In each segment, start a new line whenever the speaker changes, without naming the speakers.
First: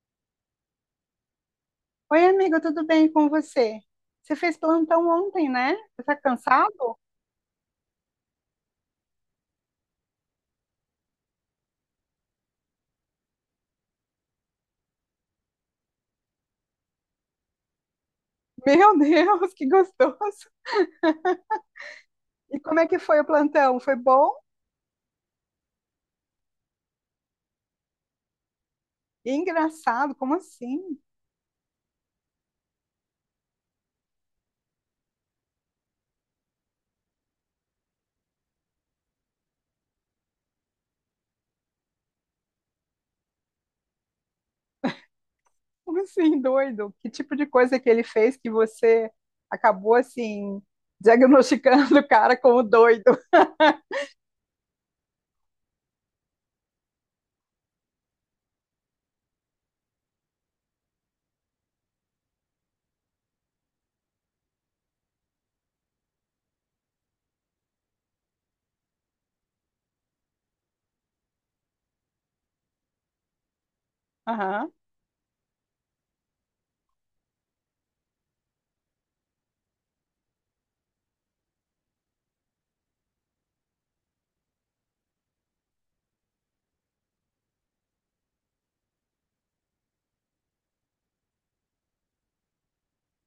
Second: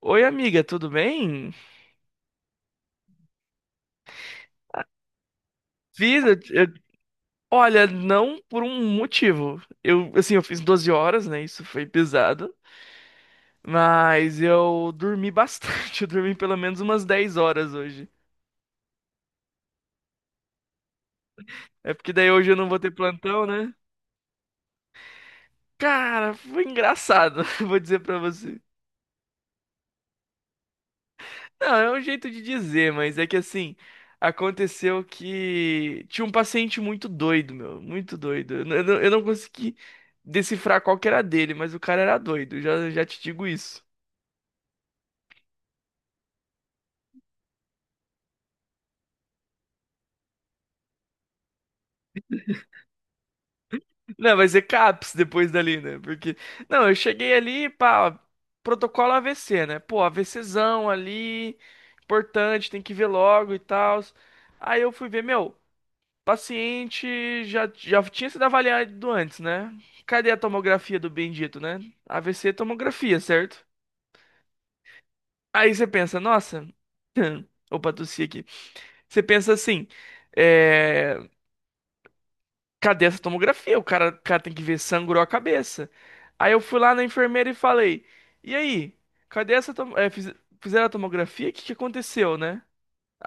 Oi, amiga, tudo bem?
Oi, amigo, tudo bem com você? Você fez plantão ontem, né? Você tá
Fiz,
cansado?
olha, não por um motivo. Eu, assim, eu fiz 12 horas, né? Isso foi pesado. Mas eu dormi bastante. Eu dormi pelo menos umas 10 horas hoje.
Meu Deus, que gostoso!
É porque daí hoje eu
E
não vou
como é
ter
que foi o
plantão, né?
plantão? Foi bom?
Cara, foi engraçado, vou dizer pra você.
E engraçado, como assim?
Não, é um jeito de dizer, mas é que assim, aconteceu que tinha um paciente muito doido, meu, muito doido. Eu não consegui decifrar qual que era dele, mas o cara era doido, já te digo isso.
Como assim, doido? Que tipo de coisa que ele fez que você acabou assim diagnosticando o cara como doido?
Não, vai ser CAPS depois dali, né? Porque, não, eu cheguei ali, pá, protocolo AVC, né? Pô, AVCzão ali, importante, tem que ver logo e tal. Aí eu fui ver, meu. Paciente já tinha sido avaliado antes, né? Cadê a tomografia do bendito, né? AVC é tomografia, certo?
Aham.
Aí você pensa, nossa. Opa, tossi aqui. Você pensa assim, é... cadê essa tomografia? O cara tem que ver, sangrou a cabeça. Aí eu fui lá na enfermeira e falei, e aí? Cadê essa tom... é, fiz- Fizeram a tomografia? O que que aconteceu, né?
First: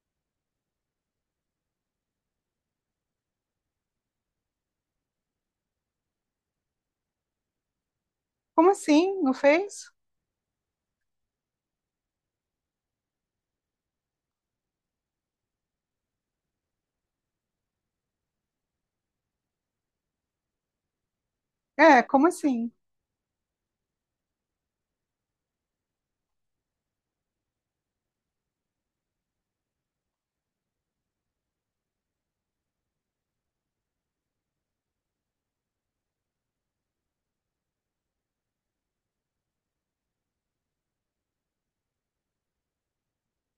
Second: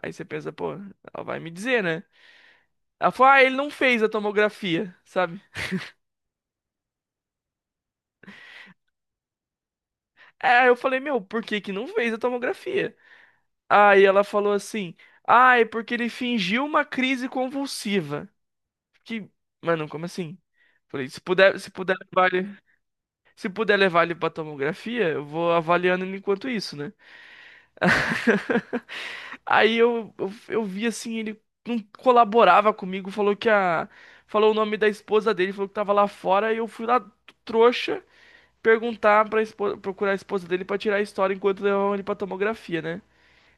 Aí você pensa, pô, ela vai me dizer, né? Ela falou, ah, ele não fez a tomografia, sabe?
Como assim? Não fez?
Aí eu falei, meu, por que que não fez a tomografia? Aí ela falou assim, ah, é porque ele fingiu uma crise convulsiva. Que, mano, como assim? Falei,
É, como assim?
se puder levar ele pra tomografia, eu vou avaliando ele enquanto isso, né? Aí eu vi assim, ele não colaborava comigo, falou o nome da esposa dele, falou que tava lá fora, e eu fui lá trouxa perguntar pra esposa, procurar a esposa dele pra tirar a história enquanto levavam ele pra tomografia, né?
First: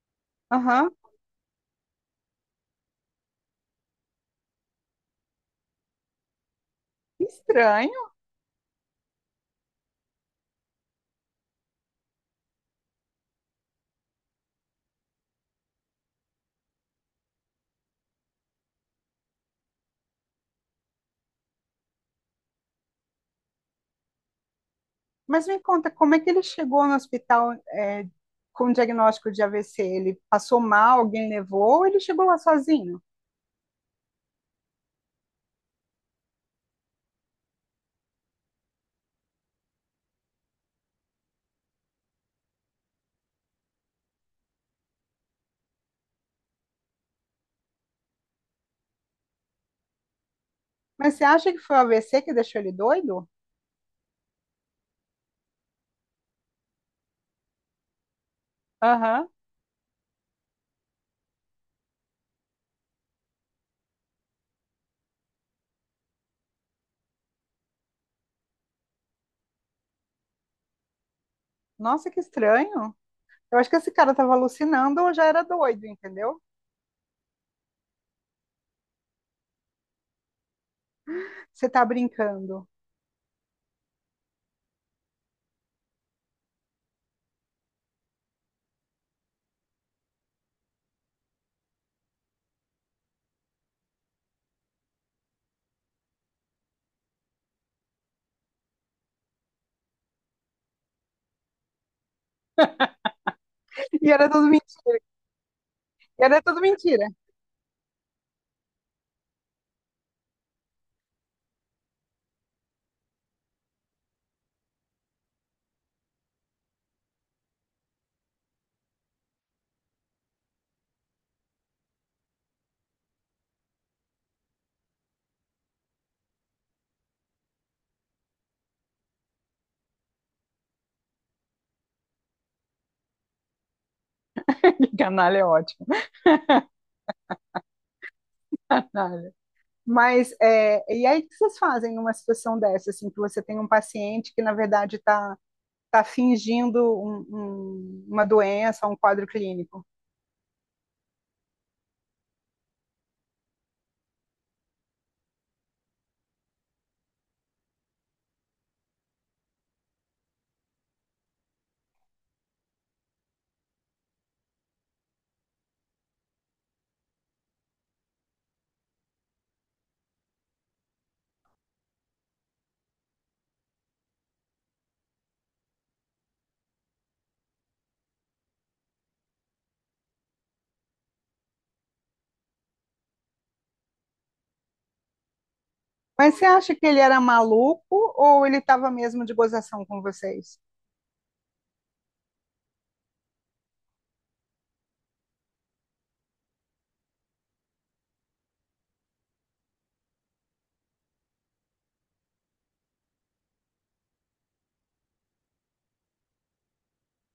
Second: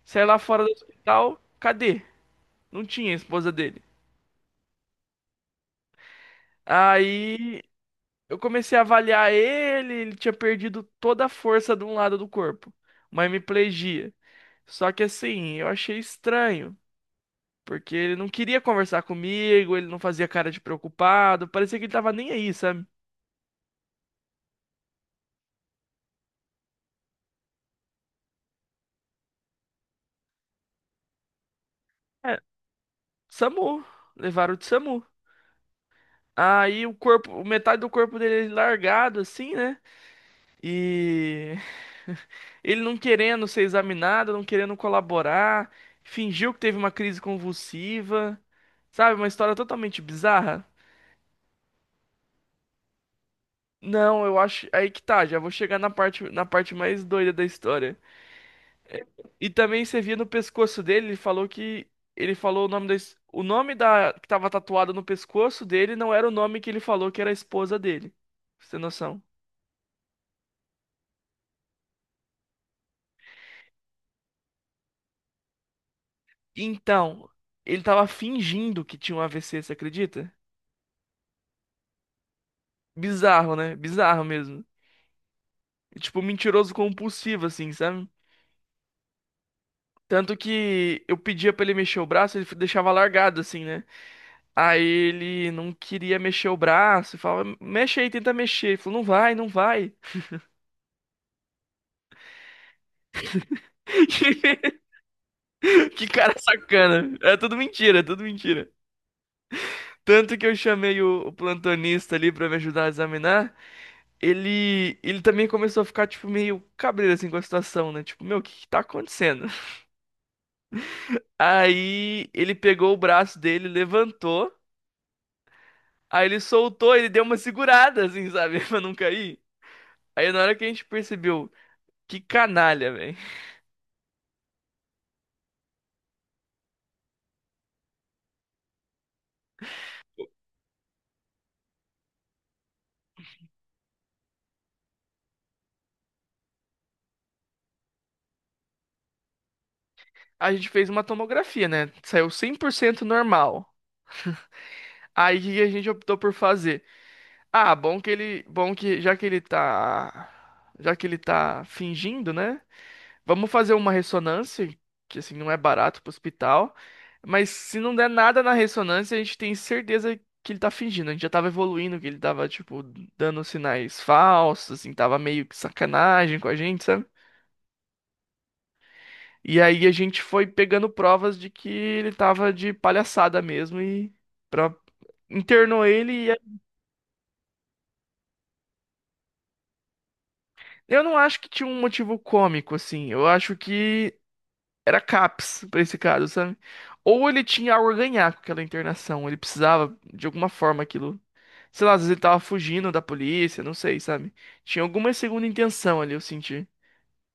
Saí lá fora do
Aham.
hospital, cadê? Não tinha a esposa dele.
Que
Aí
estranho.
eu comecei a avaliar ele, ele tinha perdido toda a força de um lado do corpo, uma hemiplegia. Só que assim, eu achei estranho, porque ele não queria conversar comigo, ele não fazia cara de preocupado, parecia que ele tava nem aí, sabe?
Mas me conta, como é que ele chegou no hospital, é, com o diagnóstico de AVC? Ele passou mal, alguém levou, ou ele chegou lá
É,
sozinho?
SAMU, levaram de SAMU. Aí o corpo, metade do corpo dele é largado assim, né? E ele não querendo ser examinado, não querendo colaborar, fingiu que teve uma crise convulsiva, sabe? Uma história totalmente bizarra.
Mas você acha que foi o AVC que deixou ele doido?
Não, eu acho. Aí que tá, já vou chegar na parte mais doida da história.
Aham.
E também você via no pescoço dele, ele falou que. Ele falou O nome da que tava tatuado no pescoço dele não era o nome que ele falou que era a esposa dele. Pra você ter noção.
Nossa, que estranho. Eu acho que esse cara estava alucinando ou já era doido, entendeu?
Então, ele tava fingindo que tinha um AVC, você acredita?
Você tá brincando.
Bizarro, né? Bizarro mesmo. Tipo, mentiroso compulsivo, assim, sabe? Tanto que eu pedia pra ele mexer o braço, ele deixava largado, assim, né? Aí ele não queria mexer o braço, e falava, mexe aí, tenta mexer. Ele falou, não vai, não vai.
E era tudo mentira.
Que cara
Era tudo mentira.
sacana. É tudo mentira, é tudo mentira. Tanto que eu chamei o plantonista ali pra me ajudar a examinar. Ele também começou a ficar, tipo, meio cabreiro, assim, com a situação, né? Tipo, meu, o que que tá acontecendo? Aí ele pegou o braço dele, levantou. Aí ele soltou, ele deu uma segurada, assim, sabe? Pra não cair. Aí na hora que a gente percebeu, que canalha, velho.
Canalha é ótimo. Canalha. Mas, é, e aí o que vocês fazem numa situação dessa, assim, que você tem um paciente que, na verdade, está fingindo uma doença, um quadro clínico.
A gente fez uma tomografia, né? Saiu 100% normal. Aí o que que a gente optou por fazer? Ah, bom que já que ele tá fingindo, né? Vamos fazer uma ressonância, que assim não é barato pro hospital, mas se não der nada na ressonância, a gente tem certeza que ele tá fingindo. A gente já tava evoluindo, que ele tava, tipo, dando sinais falsos, assim, tava meio que sacanagem com a gente, sabe? E aí a gente foi pegando provas de que ele tava de palhaçada mesmo pra... internou ele.
Mas
E...
você acha que ele era maluco ou ele estava mesmo de gozação com vocês?
Eu não acho que tinha um motivo cômico, assim. Eu acho que era CAPS pra esse caso, sabe? Ou ele tinha algo a ganhar com aquela internação, ele precisava de alguma forma aquilo. Sei lá, às vezes ele tava fugindo da polícia, não sei, sabe? Tinha alguma segunda intenção ali, eu senti.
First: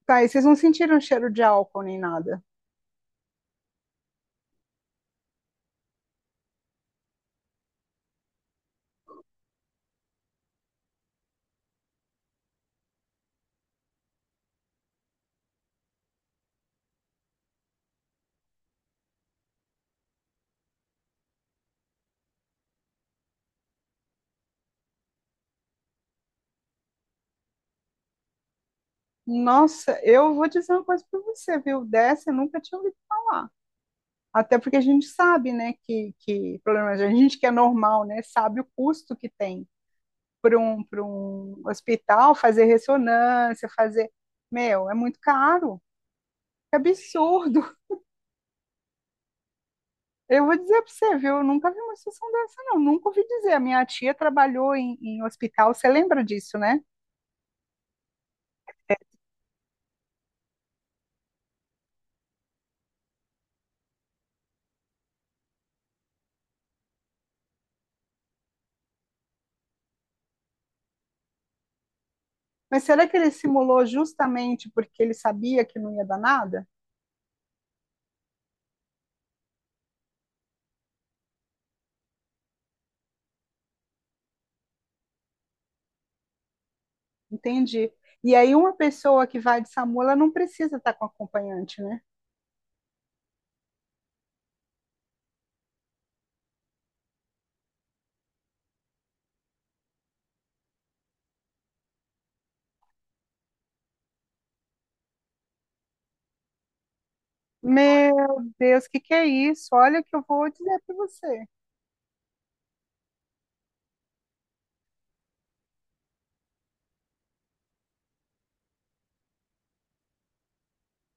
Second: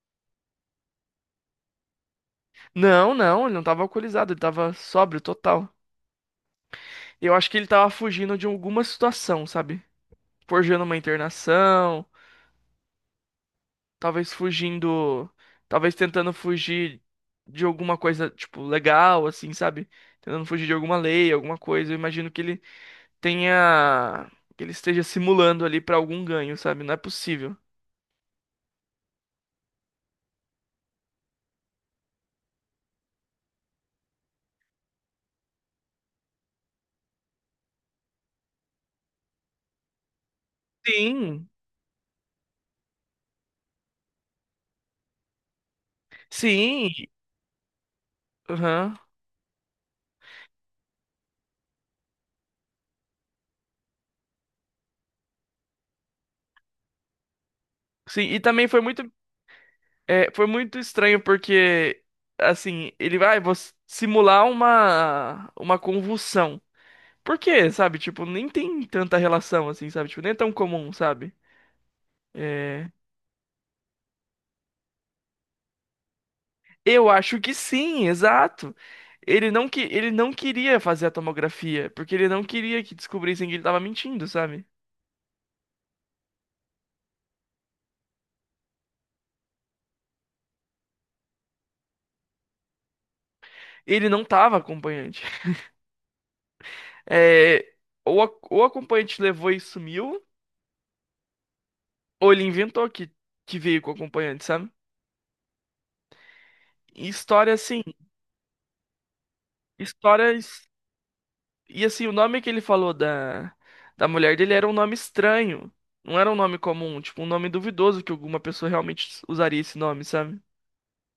Tá, e vocês não sentiram cheiro de álcool nem nada?
Não, não, ele não tava alcoolizado, ele tava sóbrio total. Eu acho que ele tava fugindo de alguma situação, sabe? Forjando uma internação, talvez fugindo, talvez tentando fugir de alguma coisa, tipo, legal, assim, sabe? Tentando fugir de alguma lei, alguma coisa. Eu imagino que tenha, que ele esteja simulando ali pra algum ganho, sabe? Não é possível.
Nossa, eu vou dizer uma coisa para você, viu? Dessa eu nunca tinha ouvido falar. Até porque a gente sabe, né, que problema, a gente que é normal, né, sabe o custo que tem para um, para
Sim,
um hospital fazer ressonância, fazer. Meu, é muito caro. É
sim,
absurdo.
aham.
Eu vou dizer para você, viu? Eu nunca vi uma situação dessa, não. Nunca ouvi dizer. A minha tia trabalhou em hospital, você lembra disso, né?
Sim, e também foi muito estranho porque, assim, ele vai vou simular uma convulsão. Por quê, sabe? Tipo, nem tem tanta relação, assim, sabe? Tipo, nem é tão comum, sabe?
Mas
É,
será que ele simulou justamente porque ele sabia que não ia dar nada?
eu acho que sim, exato. Ele não queria fazer a tomografia, porque ele não queria que descobrissem que ele tava mentindo, sabe?
Entendi. E aí, uma pessoa que vai de SAMU, ela não precisa estar com acompanhante, né?
Ele não tava acompanhante. É, ou o acompanhante levou e sumiu, ou ele inventou que veio com o acompanhante, sabe? E
Meu Deus, o que que é isso? Olha o que eu vou
histórias.
dizer para você,
E assim, o nome que ele falou da, da mulher dele era um nome estranho. Não era um nome comum, tipo, um nome duvidoso que alguma pessoa realmente usaria esse nome, sabe?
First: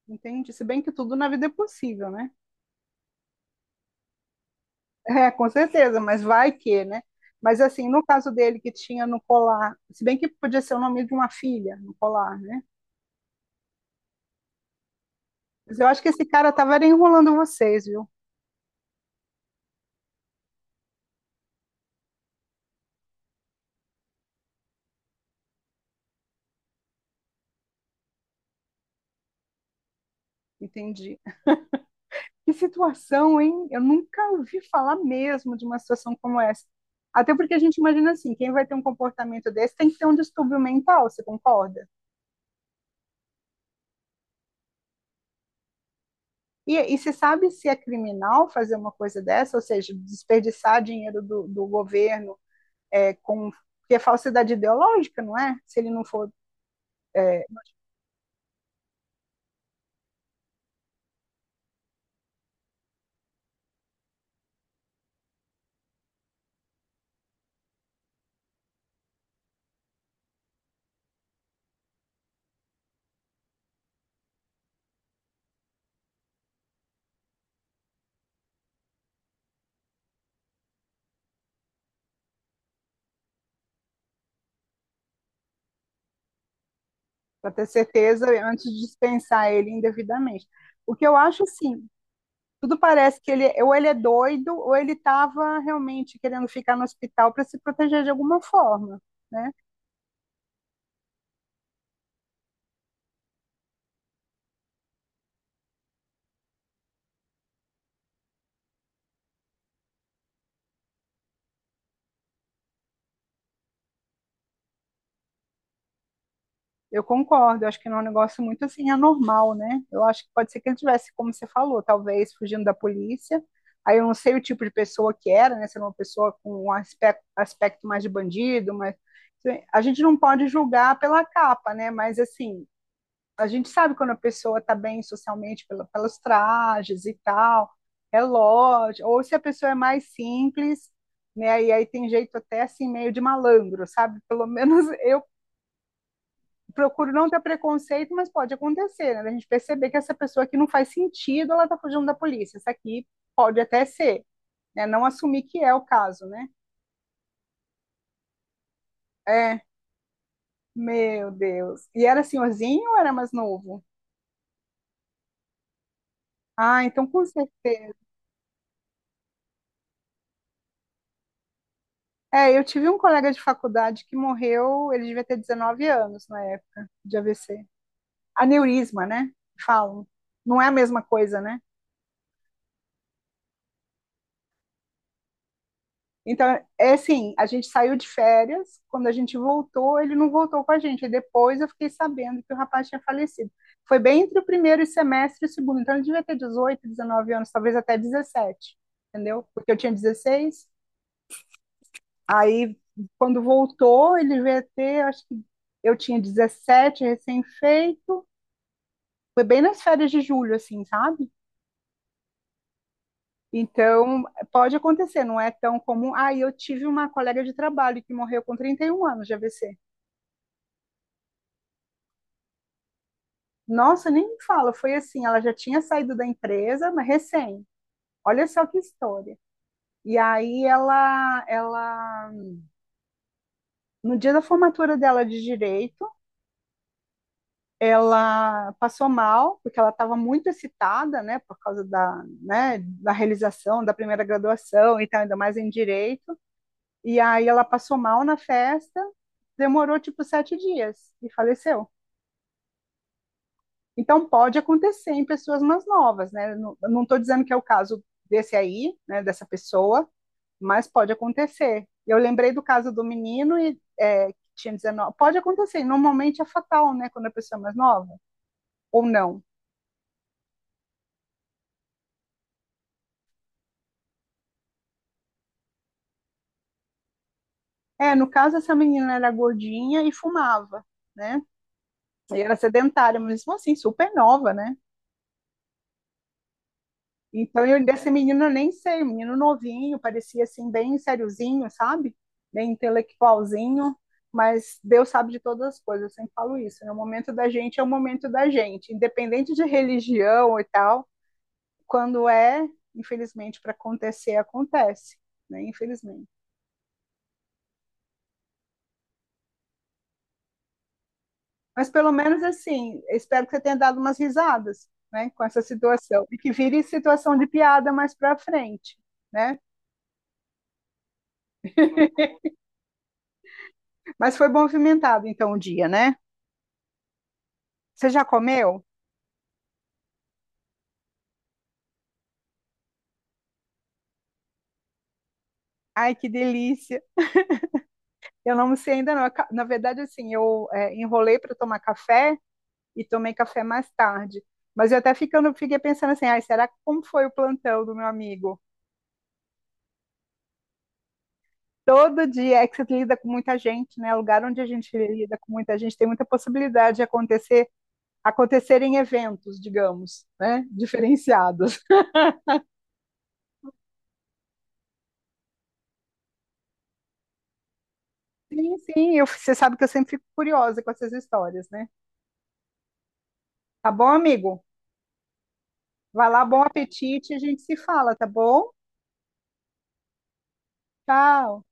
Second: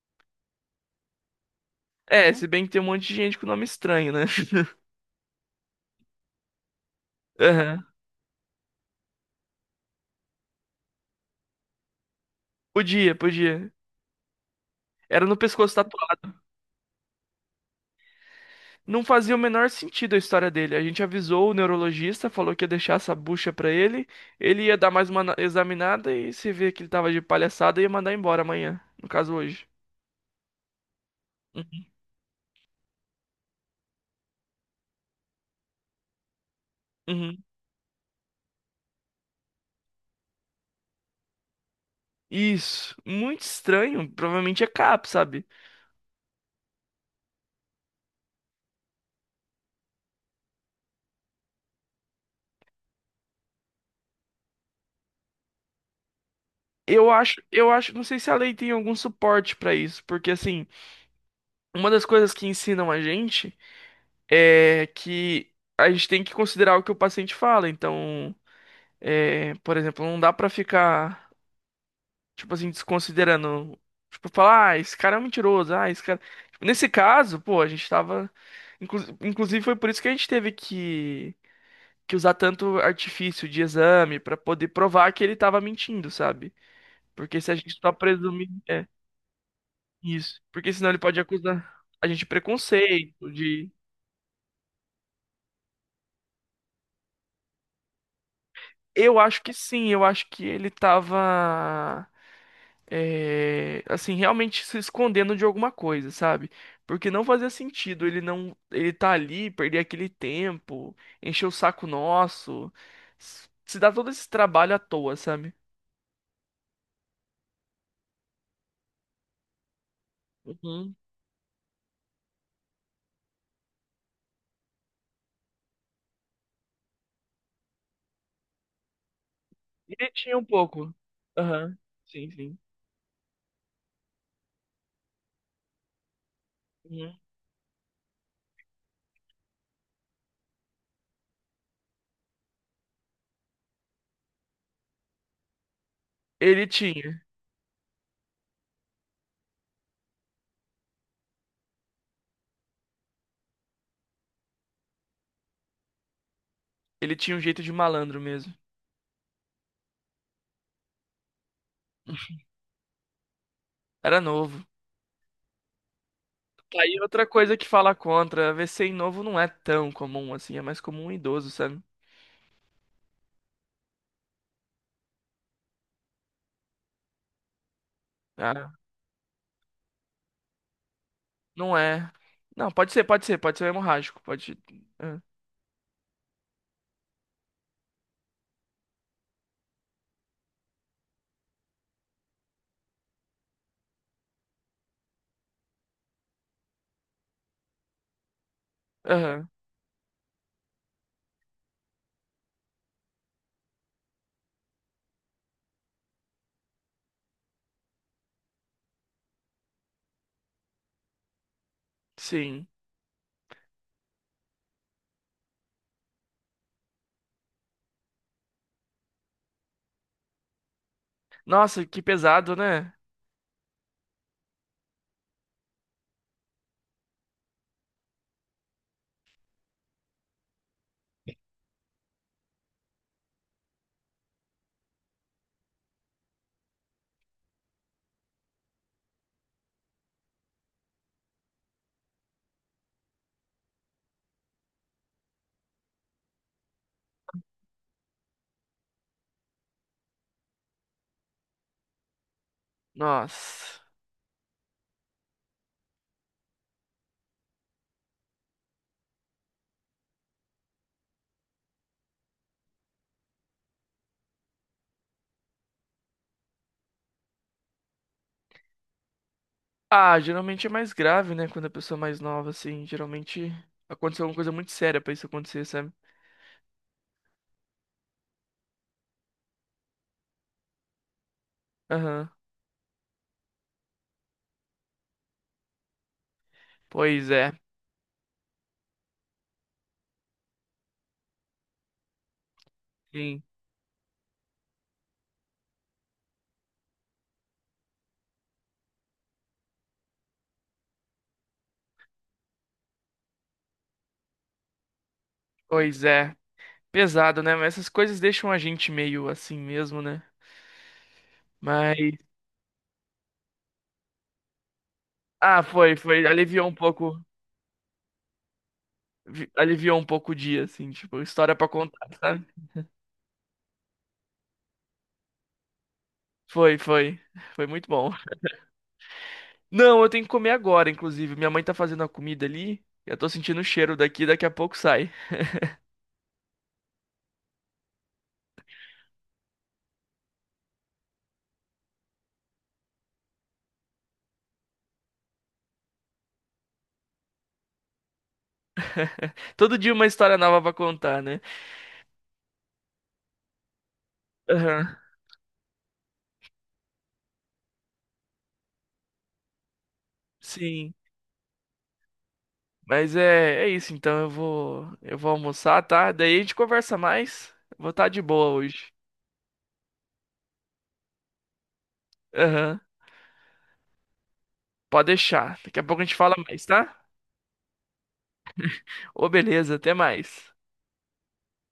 entende? Se bem que tudo na vida é possível, né?
É, se bem que tem um monte de gente com nome estranho, né?
É, com certeza, mas vai que, né? Mas
Aham.
assim, no caso dele que tinha no colar, se bem que podia ser o nome de uma filha no colar, né?
Podia, podia. Era no pescoço,
Mas
tá.
eu acho que esse cara estava enrolando vocês, viu?
Não fazia o menor sentido a história dele. A gente avisou o neurologista, falou que ia deixar essa bucha pra ele, ele ia dar mais uma examinada e se vê que ele tava de palhaçada, ia mandar embora amanhã, no caso hoje.
Entendi.
Uhum.
Que situação, hein? Eu nunca ouvi falar mesmo de uma situação como essa. Até
Uhum.
porque a gente imagina assim, quem vai ter um comportamento desse tem que ter um distúrbio mental, você concorda?
Isso, muito estranho, provavelmente é CAP, sabe?
E você sabe se é criminal fazer uma coisa dessa, ou seja, desperdiçar dinheiro do governo, é, com porque é falsidade ideológica, não é? Se ele não for
Eu acho, não sei se a lei tem algum suporte pra isso, porque assim, uma das coisas que ensinam a gente é que a gente tem que considerar o que o paciente fala, então, é, por exemplo, não dá pra ficar tipo assim, desconsiderando. Tipo, falar, ah, esse cara é um mentiroso, ah, esse cara. Tipo, nesse caso, pô, a gente tava. Inclusive, foi por isso que a gente teve que usar tanto artifício de exame pra poder provar que ele tava mentindo, sabe? Porque se
para
a
ter
gente só
certeza
presumir.
antes de
É,
dispensar ele
isso.
indevidamente.
Porque senão
O
ele
que eu
pode
acho,
acusar
assim,
a gente de
tudo parece que
preconceito,
ele é,
de.
ou ele é doido ou ele estava realmente querendo ficar no hospital para se proteger de alguma forma, né?
Eu acho que ele tava. É, assim, realmente se escondendo de alguma coisa, sabe? Porque não fazia sentido ele não, ele tá ali, perder aquele tempo, encher o saco nosso, se dar todo esse trabalho à toa, sabe?
Eu concordo, eu acho que não é um negócio muito assim anormal, né? Eu acho que pode ser que ele
Uhum.
tivesse, como você falou, talvez fugindo da polícia. Aí eu não sei o tipo de pessoa que era, né? Se era uma pessoa com um aspecto, mais de bandido, mas assim, a gente
Ele
não
tinha um
pode
pouco.
julgar pela capa,
Aham.
né? Mas
Sim, sim.
assim, a gente sabe quando a pessoa está bem socialmente pela, pelos trajes e
Uhum.
tal, relógio, ou se a pessoa é mais simples, né? E aí tem jeito até assim meio de malandro, sabe? Pelo menos eu
Ele
procuro
tinha.
não ter preconceito, mas pode acontecer, né? A gente perceber que essa pessoa aqui não faz sentido, ela está fugindo da polícia. Essa aqui pode até ser, né? Não assumir que é o caso, né?
Ele tinha um jeito de malandro mesmo.
É, meu Deus. E era senhorzinho ou era mais novo?
Era novo. Tá
Ah,
aí
então
outra
com
coisa que fala
certeza.
contra. VC em novo não é tão comum assim, é mais comum em idoso, sabe?
É, eu tive um colega de faculdade que morreu, ele devia ter 19 anos na época de AVC. Aneurisma, né? Falam. Não é a mesma coisa, né?
Não é. Não, pode ser, pode ser, pode ser hemorrágico, pode. É.
Então, é assim, a gente saiu de férias, quando a gente voltou, ele não voltou com a gente. E depois eu fiquei sabendo que o rapaz tinha falecido. Foi bem entre o primeiro semestre e o segundo. Então, ele devia ter 18, 19 anos, talvez até 17, entendeu?
Aham,
Porque eu tinha 16. Aí, quando voltou, ele devia ter, acho que eu tinha 17, recém-feito. Foi bem nas férias de julho, assim, sabe?
sim.
Então, pode acontecer, não é tão comum. Ah, e eu tive uma colega de trabalho que morreu com 31 anos de AVC.
Nossa, que pesado, né?
Nossa, nem me fala, foi assim, ela já tinha saído da empresa, mas recém. Olha só que história. E aí ela, no dia da formatura dela de direito, ela passou mal, porque ela estava muito excitada, né, por causa da, né, da realização da primeira graduação e tal, ainda mais em direito. E aí ela passou mal na festa, demorou tipo 7 dias e faleceu.
Nossa.
Então pode acontecer em pessoas mais novas, né? Eu não estou dizendo que é o caso desse aí, né, dessa pessoa, mas pode acontecer. Eu lembrei do caso do menino e é, que tinha 19. Pode acontecer, normalmente é fatal, né, quando a pessoa é mais nova, ou não.
Ah, geralmente é mais grave, né? Quando a pessoa é mais nova, assim, geralmente aconteceu alguma coisa muito séria pra isso acontecer, sabe?
É, no caso essa menina era gordinha e fumava, né?
Aham.
E era sedentária, mas mesmo assim super nova, né?
Pois é.
Então, eu desse menino eu nem sei, um menino novinho, parecia assim, bem sériozinho, sabe? Bem
Sim.
intelectualzinho, mas Deus sabe de todas as coisas, eu sempre falo isso, né? O momento da gente é o momento da gente, independente de religião e tal, quando é, infelizmente, para acontecer, acontece, né?
Pois
Infelizmente.
é. Pesado, né? Mas essas coisas deixam a gente meio assim mesmo, né?
Mas
Mas
pelo menos assim, eu espero que você tenha dado umas risadas, né, com essa
ah, foi, foi,
situação, e que
aliviou um
vire
pouco,
situação de piada mais para frente, né?
aliviou um pouco o dia, assim, tipo, história pra contar, sabe?
Mas foi movimentado então o dia, né?
Foi, foi. Foi muito
Você
bom.
já comeu?
Não, eu tenho que comer agora, inclusive. Minha mãe tá fazendo a comida ali. Eu tô sentindo o cheiro daqui, daqui a pouco sai.
Ai, que delícia. Eu não sei ainda não. Na verdade, assim, eu é, enrolei para tomar café e tomei café mais tarde. Mas eu até ficando, fiquei pensando assim, ai, como foi o plantão do meu amigo?
Todo dia uma história nova pra contar, né?
Todo dia é que você lida com muita gente, né? Lugar onde a gente
Aham,
lida com muita gente tem muita possibilidade de acontecer, acontecerem eventos, digamos, né?
sim.
Diferenciados.
Mas é, é isso, então eu vou almoçar, tá? Daí a gente conversa mais. Vou estar de boa
Sim,
hoje.
sim, você sabe que eu sempre fico curiosa com essas histórias, né?
Aham,
Tá bom, amigo?
pode deixar. Daqui a pouco a gente
Vai
fala
lá, bom
mais, tá?
apetite, a gente se fala, tá bom?
Ô, beleza, até mais.
Tchau.